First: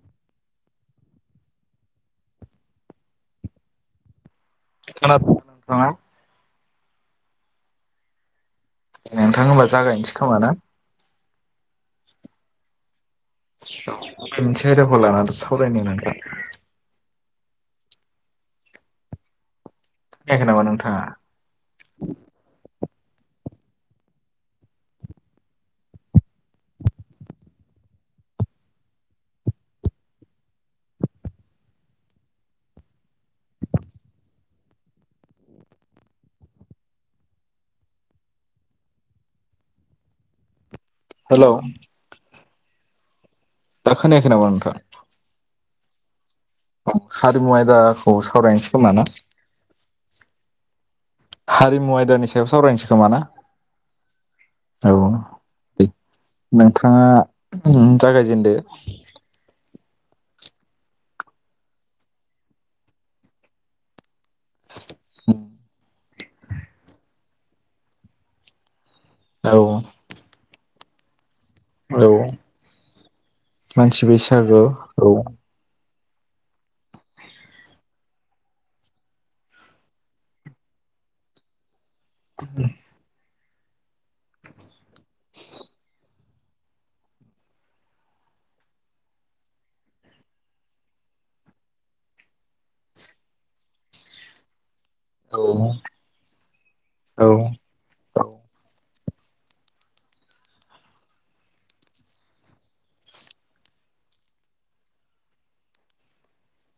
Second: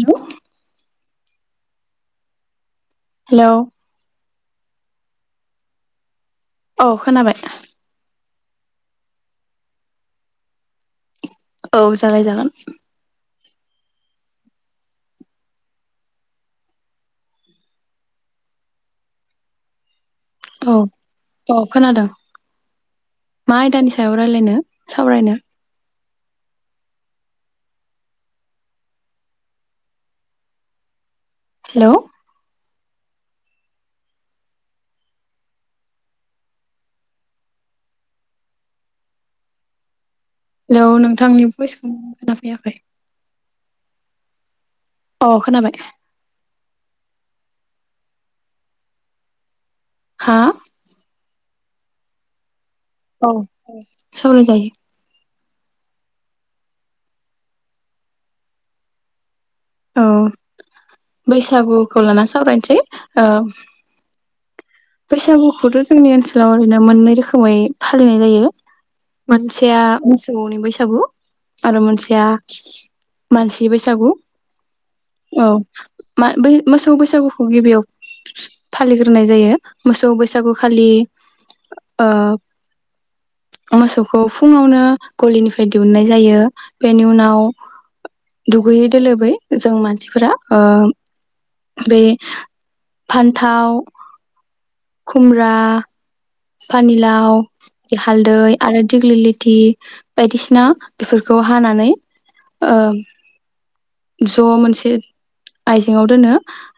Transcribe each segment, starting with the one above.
हेल। हेल। खोनादों ना नोंथां? औ खोनाबाय। दे नोंथां होमबा जागायनोसै खोमा ना? औ जागाय जागोन। मोनसे आयदाखौ लानानै सावरायनो नोंथां। खोनायाखै नामा औ नोंथाङा औ खोनादों। मा आयदानि सायाव राय्लायनो सावरायनो? हेल। हेल नोंथांनि हेलौ भइसखौ खोनाफैया। दा खोनायाखै नामा नोंथां? अ खोनाबाय औ हारिमु आयदाखौ सावरायनोसै खोमा ना? हा? हारिमु आयदानि सायाव सावरायनस औ औ सावराय जायो। दे नोंथाङा उम जागायजेनदो। औ बैसागुखौ लानानानै सावरायनसै ओ। बैसागुखौथ' जोंनि ओनसोलाव ओरैनो मोननै रोखोमै फालिनाय जायो। औ मानसेया मोसौनि बैसा सागु आरो औ मोनसेया मानसि बैसागु औ। मा बै मोसौ बैसागुखौ गिबियाव फालिग्रोनाय जायो। मोसौ बैसागु खालि ओ उम। मोसौखौ फुङावनो गलिनिफ्राय दिहुननाय जायो। बेनि उनाव दुगैयै दोलोबै जों मानसिफोरा ओ बे फान्थाव औ खुम्ब्रा औ पानिलाव बे हालदै आरो दिग्लिलिथि बायदिसिना बेफोरखौ हानानै ओ ज' मोनसे आइजेङाव दोनो।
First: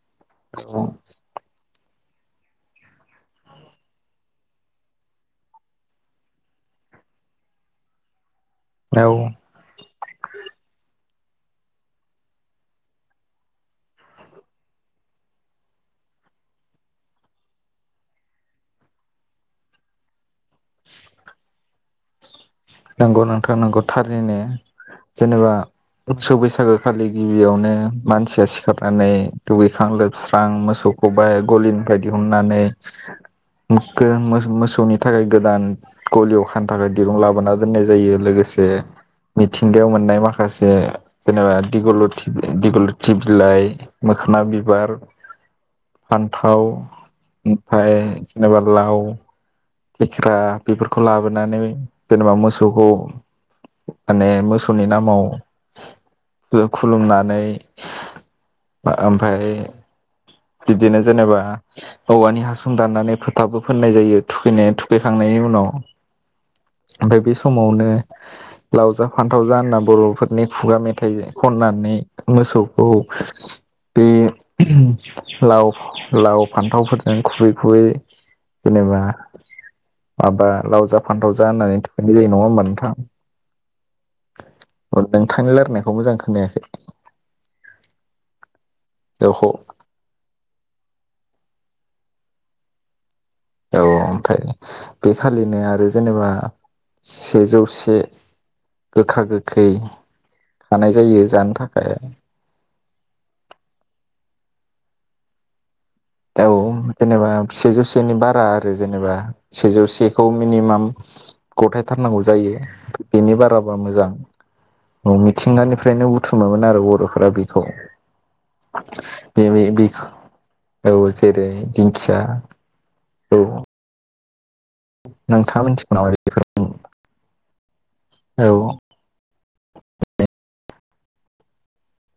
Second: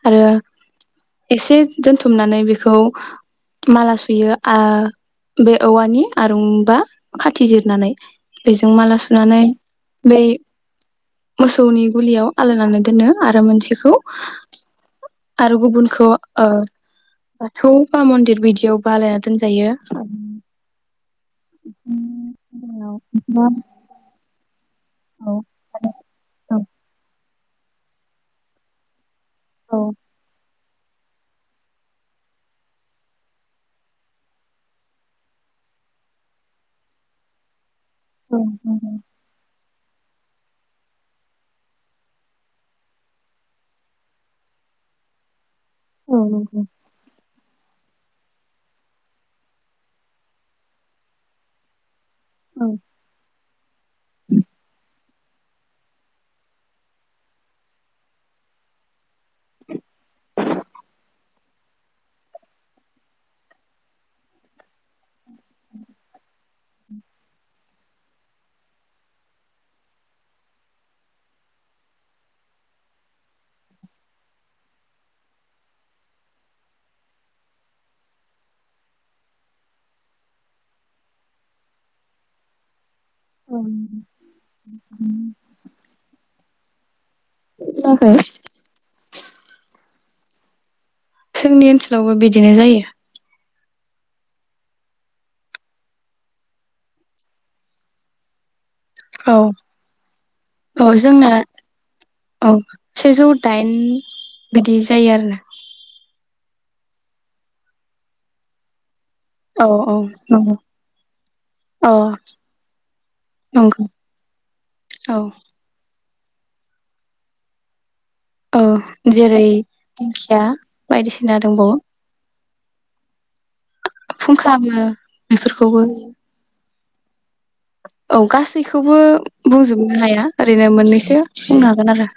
आरो औ एसे दोनथुमनानै बेखौ माला सुयो। आ बे औवानि आरुंबा खाथि जिरनानै। बेजों माला औ सुनानै बै मोसौनि गुलियाव आलायनानै दोनो आरो मोनसेखौ आरो गुबुनखौ ओ बाथौ बा मन्दिर बिदियावबा आलायना दोनजायो। उम नंगौ नोंथां नांगौ थारैनो। जेनेबा उसु बैसागो खालि गिबियावनो मानसिया सिखारनानै दुगैखां लोबस्रां मोस सौखौबो गलिनिफ्राय दिहुननानै मोखो-मोस-मोसौनि थाखाय गोदान ग'लियाव खानो थाखाय दिरुं लाबोना दोननाय जायो लोगोसे म मिथिंगायाव मोननाय माखासे जेनेबा दिग'ल'थि बि दिग'ल'थि बिलाइ मोखोना बिबार फान्थाव ओमफ्राय जेनबा लाव खेख्रा बेफोरखौ लाबोनानै जेनेबा मोसौखौ माने मोसौनि नामाव ख-खुलुमनानै [inaudible] बा ओमफाय बिब्दिनो जेनेबा औवानि हासुं दाननानै फोथाबो फोननाय जायो। थुखैनाय थुखैखांनायनि उनाव ओमफ्राय बे समावनो लाव जा फान्थाव जा होनना बर'फोरनि खुगा मेथाइ खननानै मोसौखौ बे ओहोम लाव-लाव फान्थावफोरजों खुबै खुबै जेनेबा माबा लाव जा फान्थाव जा होननानै थुखैनाय जायो नङा होमबा नोंथां? नोंथांनि लारायनायखौ मोजां खोनायाखै। नाखै? औ खौ [inaudible] जोंनि ओनसोलावबो बिदिनो जायो। औ ओमफ्राय बेखालिनो आरो जेनेबा सेजौ से गोखा औ गोखै औ खानाय जायो जोंना जानो थाखाय औ सेजौ दाइन बिदि जायो आरो ना। औ जेनेबा सेेजौ सेनि बारा आरो जेनेबा। औ सेजौ औ सेखौ नंगौ मिनिमाम औ गथायथारनांगौ जायो बेनि बाराबा नंगौ मोजां औ मिथिंगानिफ्रायनो थुमोमोन आरो बर'फोरा बेखौ औ बे जेरै बे दिंखिया औ बायदिसिना जेरै दंबावो दिंखिया औ फुं खालामो नोंथाङा बेफोरखौबो। मिथिगौ नामा बेफोर औ गासैखौबो बुंजोबनो हाया ओरैनो मोननैसो [unintelligible] बुंनो हागोन आरो।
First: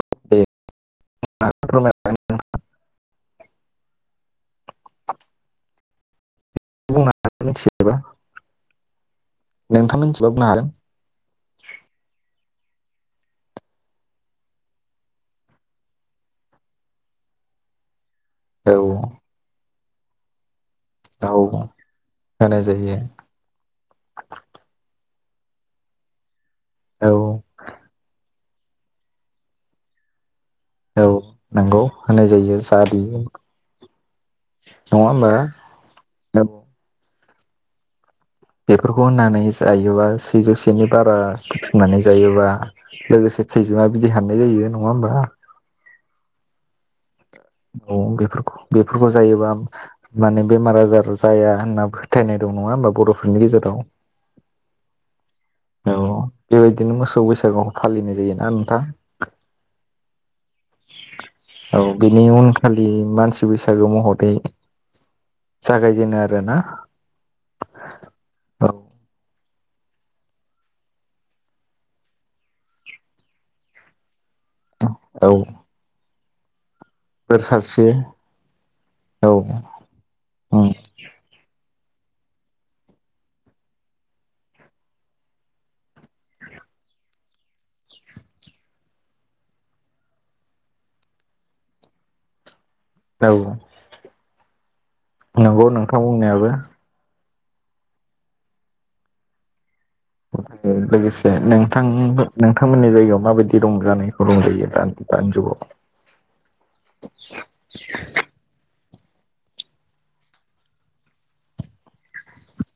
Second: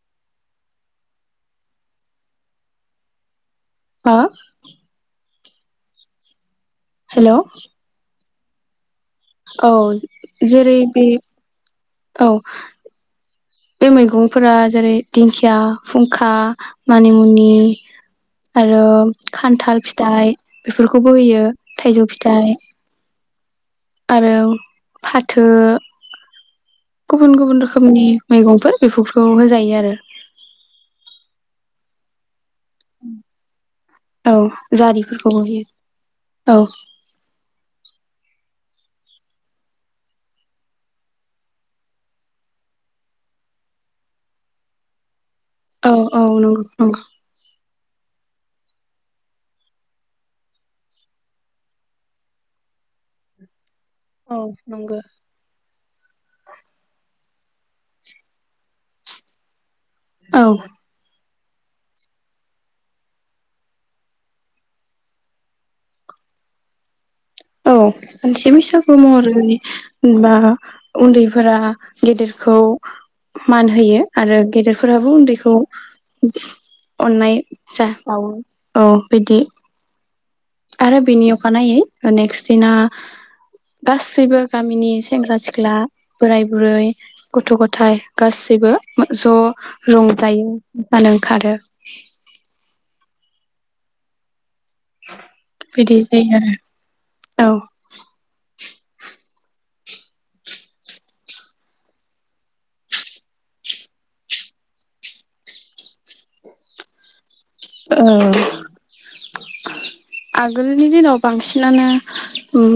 [unintelligible] ओ? बुंना हेलौ [unintelligible] औ हागोन जेरै बे औ। बे मैगंफोरा जेरै दिंखिया, फुंखा, मानिमुनि औ आरो खान्थाल फिथ दाहाय बेफोरखौबो होयो औ थाइजौ फिथाइ होनाय जायो आरो फाथो औ गुबुन गुबुन रोखोमनि। मैगंफोर बेफोरखौ होजायो आरो। औ नंगौ होनाय जायो। जारि नङा औ जारिफोरखौबो होमबा होयो औ। बेफोरखौ होननानै जायोबा सेजौसेनि बारा बुथुमनानै जायोबा लोगोसे खैजोमा बिदै हाननाय जायो नङा होमबा? औ औ नंगौ नंगौ। औ बेफोरखौ बेफोरखौ जायोबा माने बेमार आजार जाया होनना फोथायनाय दं नङा होमबा बर'फोरनि गेजेराव? औ नंगो। औ बेबायदिनो मोसौ बैसा गोखौ फालिनाय जायोना नोंथां? औ। औ बिनि उनखालि मानसि बैसागु महरै जागायजेनो आरोना? औ मानसि औ बैसागु महरै बा उन्दैफोरा गेदेरखौ मान होयो। आरो गेदेरफोराबो औ उन्दैखौ [unintelligible] अननाय बोर जा सारस्रियो बावो औ बिदि औ उम आरो बिनि अखानायै नेक्स्ट दिना गासैबो गामिनि सेंग्रा सिख्ला, बोराय बुरै, गथ' गथाय गासैबो ज' रंजायो मोसानो ओंखारो। औ। नंगौ नोंथां बुंनायाबो। औ। लोगोसे नोंथां नोंथांमोननि जायगायाव माबायदि रंजानायखौ रंजायो दा दानिजुगाव। ओ [unintelligible] आगोलनि दिनाव बांसिनानो।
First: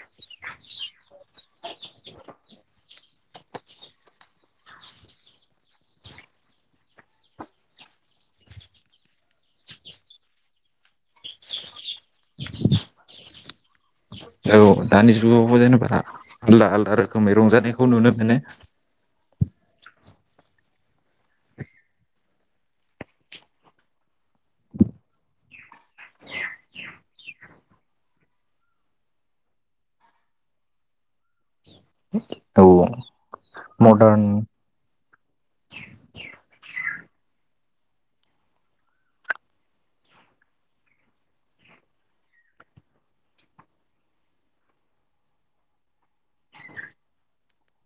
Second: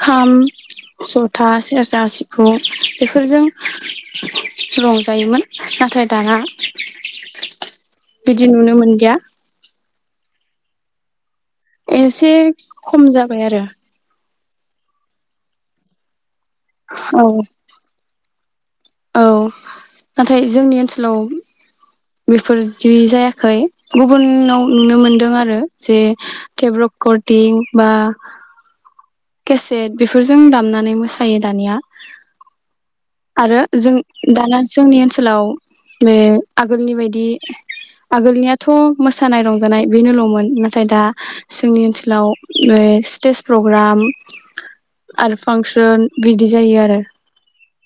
खाम जथा सेरजा सिफुं बेफोरजों रंजायोमोन नाथाय दाना बिदि नुनो मोनलिया। एसे खम जाबाय आरो। औ दानि जुगावबो जेनबा। आलदा आलदा औ रोखोमै रंजानायखौ नुनो मोनो। औ नाथाय जोंनि ओनसोलाव बेफोरदि जायाखै गुबुनाव नुनो मोनदों आरो जे थेप रेकर्डटिं बा। केसेट बेफोरजों दामनानै मोसायो दानिया। औ आरो जों मदार्न दाना जोंनि ओनसोलाव बे आगोलनि बायदि। बिदि आगोलनियाथ' मोसानाय रंजानाय बेनोल'मोन नाथाय दा जोंनि ओनसोलाव ओ स्टेज प्रग्राम। आरो फांसन बिदि जायो आरो।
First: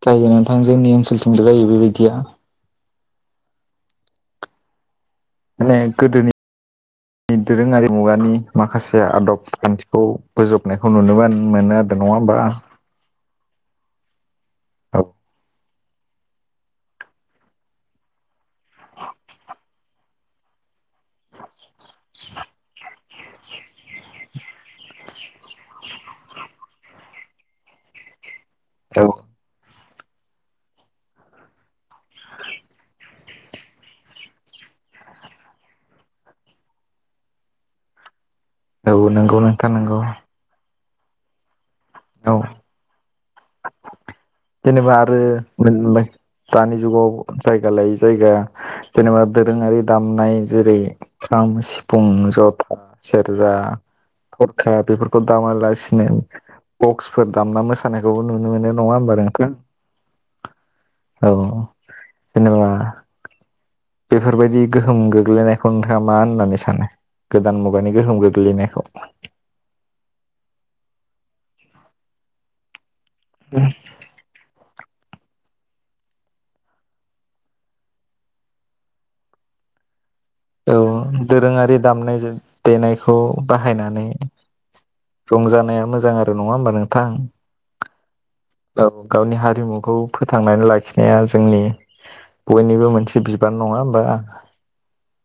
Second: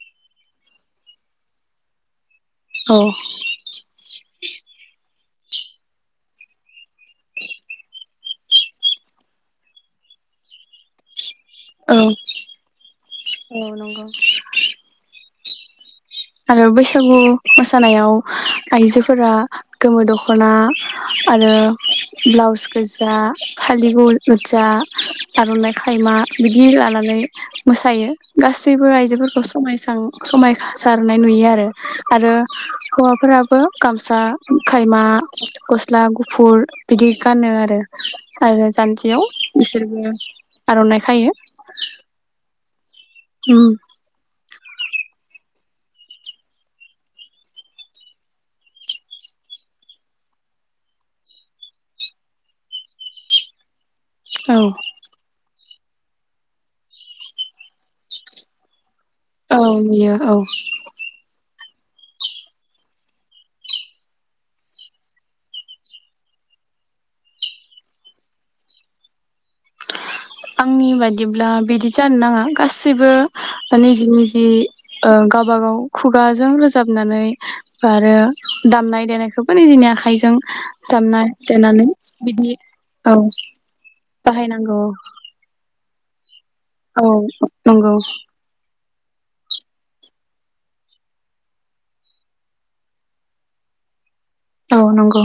जायो नोंथां जोंनि ओनसोलथिंबो जायो बेबायदिया। औ। माने गोदोनि [unintelligible] दोरोङारि मुगानि माखासे आदब खान्थिखौ बोजबनायखौ नुनो मोन। मोनो आदो नङा होमबा। औ नंगौ। [unintelligible] आरो बैसागु मोसानायाव आइजोफोरा गोमो दख'ना आरो। ब्लाउस गोज जा फालि गु जा आर'नाइ खायमा बिदि लानानै मोसायो। गासैबो आइजोफोरखौ समायसो [unintelligible] समायखा सारनाय नुयो आरो आरो हौवाफोराबो गामसा खायमा गस्ला गुफुर बिदि गानो आरो। आरो औ जान्जियाव नंगौ नोंथां नंगौ बिसोरबो। आर'नाइ खायो। औ। उम। जेनेबा आरो मोन [unintelligible] दानि जुगाव जायगा लायै जायगा जेनेबा दोरोङारि दामनाय जेरै खाम सिफुं जथा सेरजा। औ थरखा बेफोरखौ दाम लासिनो बक्सफोर दामना मोसानायखौबो नुनो मोनो नङा होनबा औ नुयो औ। औ जेनेबा बेफोरबायदि गोहोम गोग्लैनायखौ नोंथाङा मा होननानै सानो गोदान मुगानि गोहोम गोग्लैनायखौ। आंनि बायदिब्ला बिदि जानो नाङा गासै सैबो बा निजि निजि। ओ गाबा गाव खुगाजों रोजाबनानै आरो दामनाय देनायखौबो निजिनि आखा औ दोरोङारि दामनाय दे बिदि औ देनायखौ बाहायनानै। बाहायनांगौ। रंजानाया मोजां आरो नङा होमबा औ नोंथां नंगौ औ गावनि हारिमुखौ फोथांनानै लाखिनाया जोंनि बयनिबो मोनसे बिबान नङा होमबा औ नंगौ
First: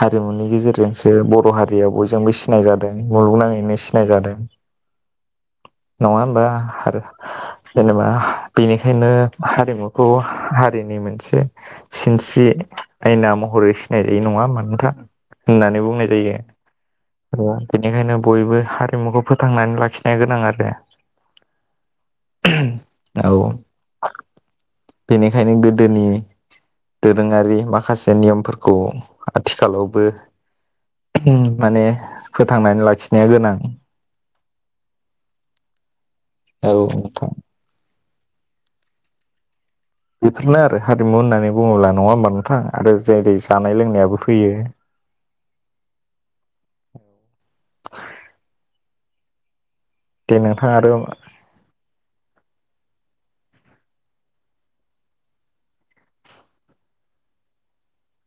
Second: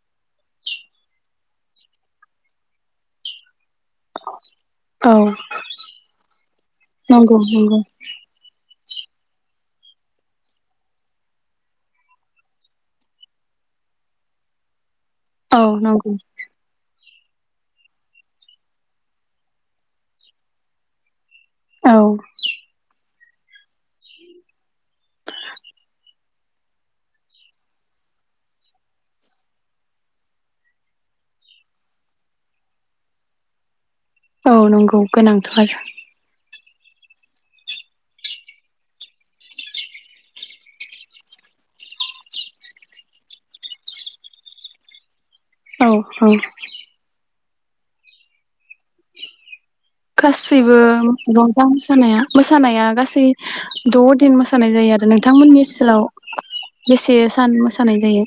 हारिमुनि गेजेरजोंसो बर' हारियाव बयजोंबो सिनाय जादों मुलुगनाङैनो सि नाय जादों औ नङा होमबा आरो नंगौ नंगौ जेनेबा बेनिखायनो हारिमुखौ हा-हारिनि मोनसे सिनस्रि आयना महरै रै नङा होनबा नोंथां? औ होननानै बुंनाय नंगौ जायो बेनिखायनो बयबो हारिमुखौ फोथांनानै लाखिनाया गोनां आरो औ औ बेनिखायनो गोदोनि दोरोङारि माखासे नियमफोर खौ आथिखालावबो माने फोथांनानै लाखिनाया गोनां औ नंगौ गोनांथ' आरो औ नोंथां बेफोरनो आरो हारिमु होननानै बुङोब्ला नङा होमबा नोंथां आरो जेरै जानाय लोंनायाबो फैयो औ औ दे नोंथां गासैबो आरो रंजा मोसानाया मोसानाया गासै द' दिन मोसानाय जायो आरो नोंथांमोननि सोलाव बेसे सान मोसानाय जायो?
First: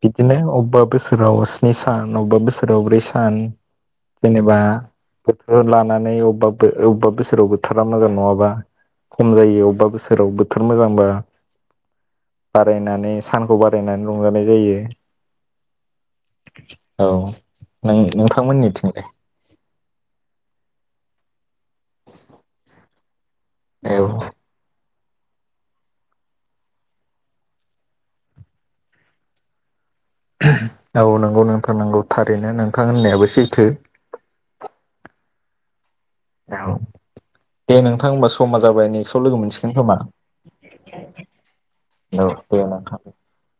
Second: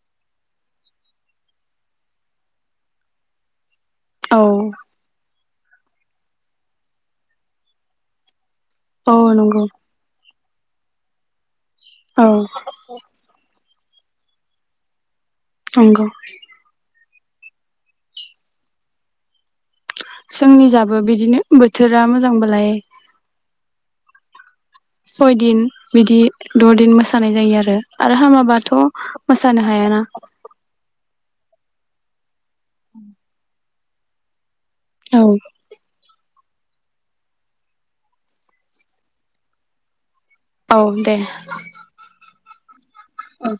बिदिनो अबेबा बोसोराव स्नि सान अबेबा बोसोराव ब्रै सान औ जेनेबा थोर लानानै अबाबा अबेबा बोसोराव बोथारा मोजां नङाबा औ खम नंगौ जायो अबेबा बोसोराव बो थोर मोजांब्ला औ बारायनानै सानखौ बार होनानै रंजानाय जायो नंगौ औ नों नोंथांमोननिथिंलाय? जोंनि जाबो बिदिनो बोथोरा मोजांबालाय औ सयदिन बिदि द'दिन मोसानाय जायो आरो आरो हामाबाथ' मोसानो हायाना औ नंगौ नोंथां नंगौ थार रैनो नोंखां होननायाबो सैथो औ औ दे नोंथां होमबा समा जाबाय नेक्स्टआव लोगो मोनसिगोन खोमा औ दे औ दे नोंथां औ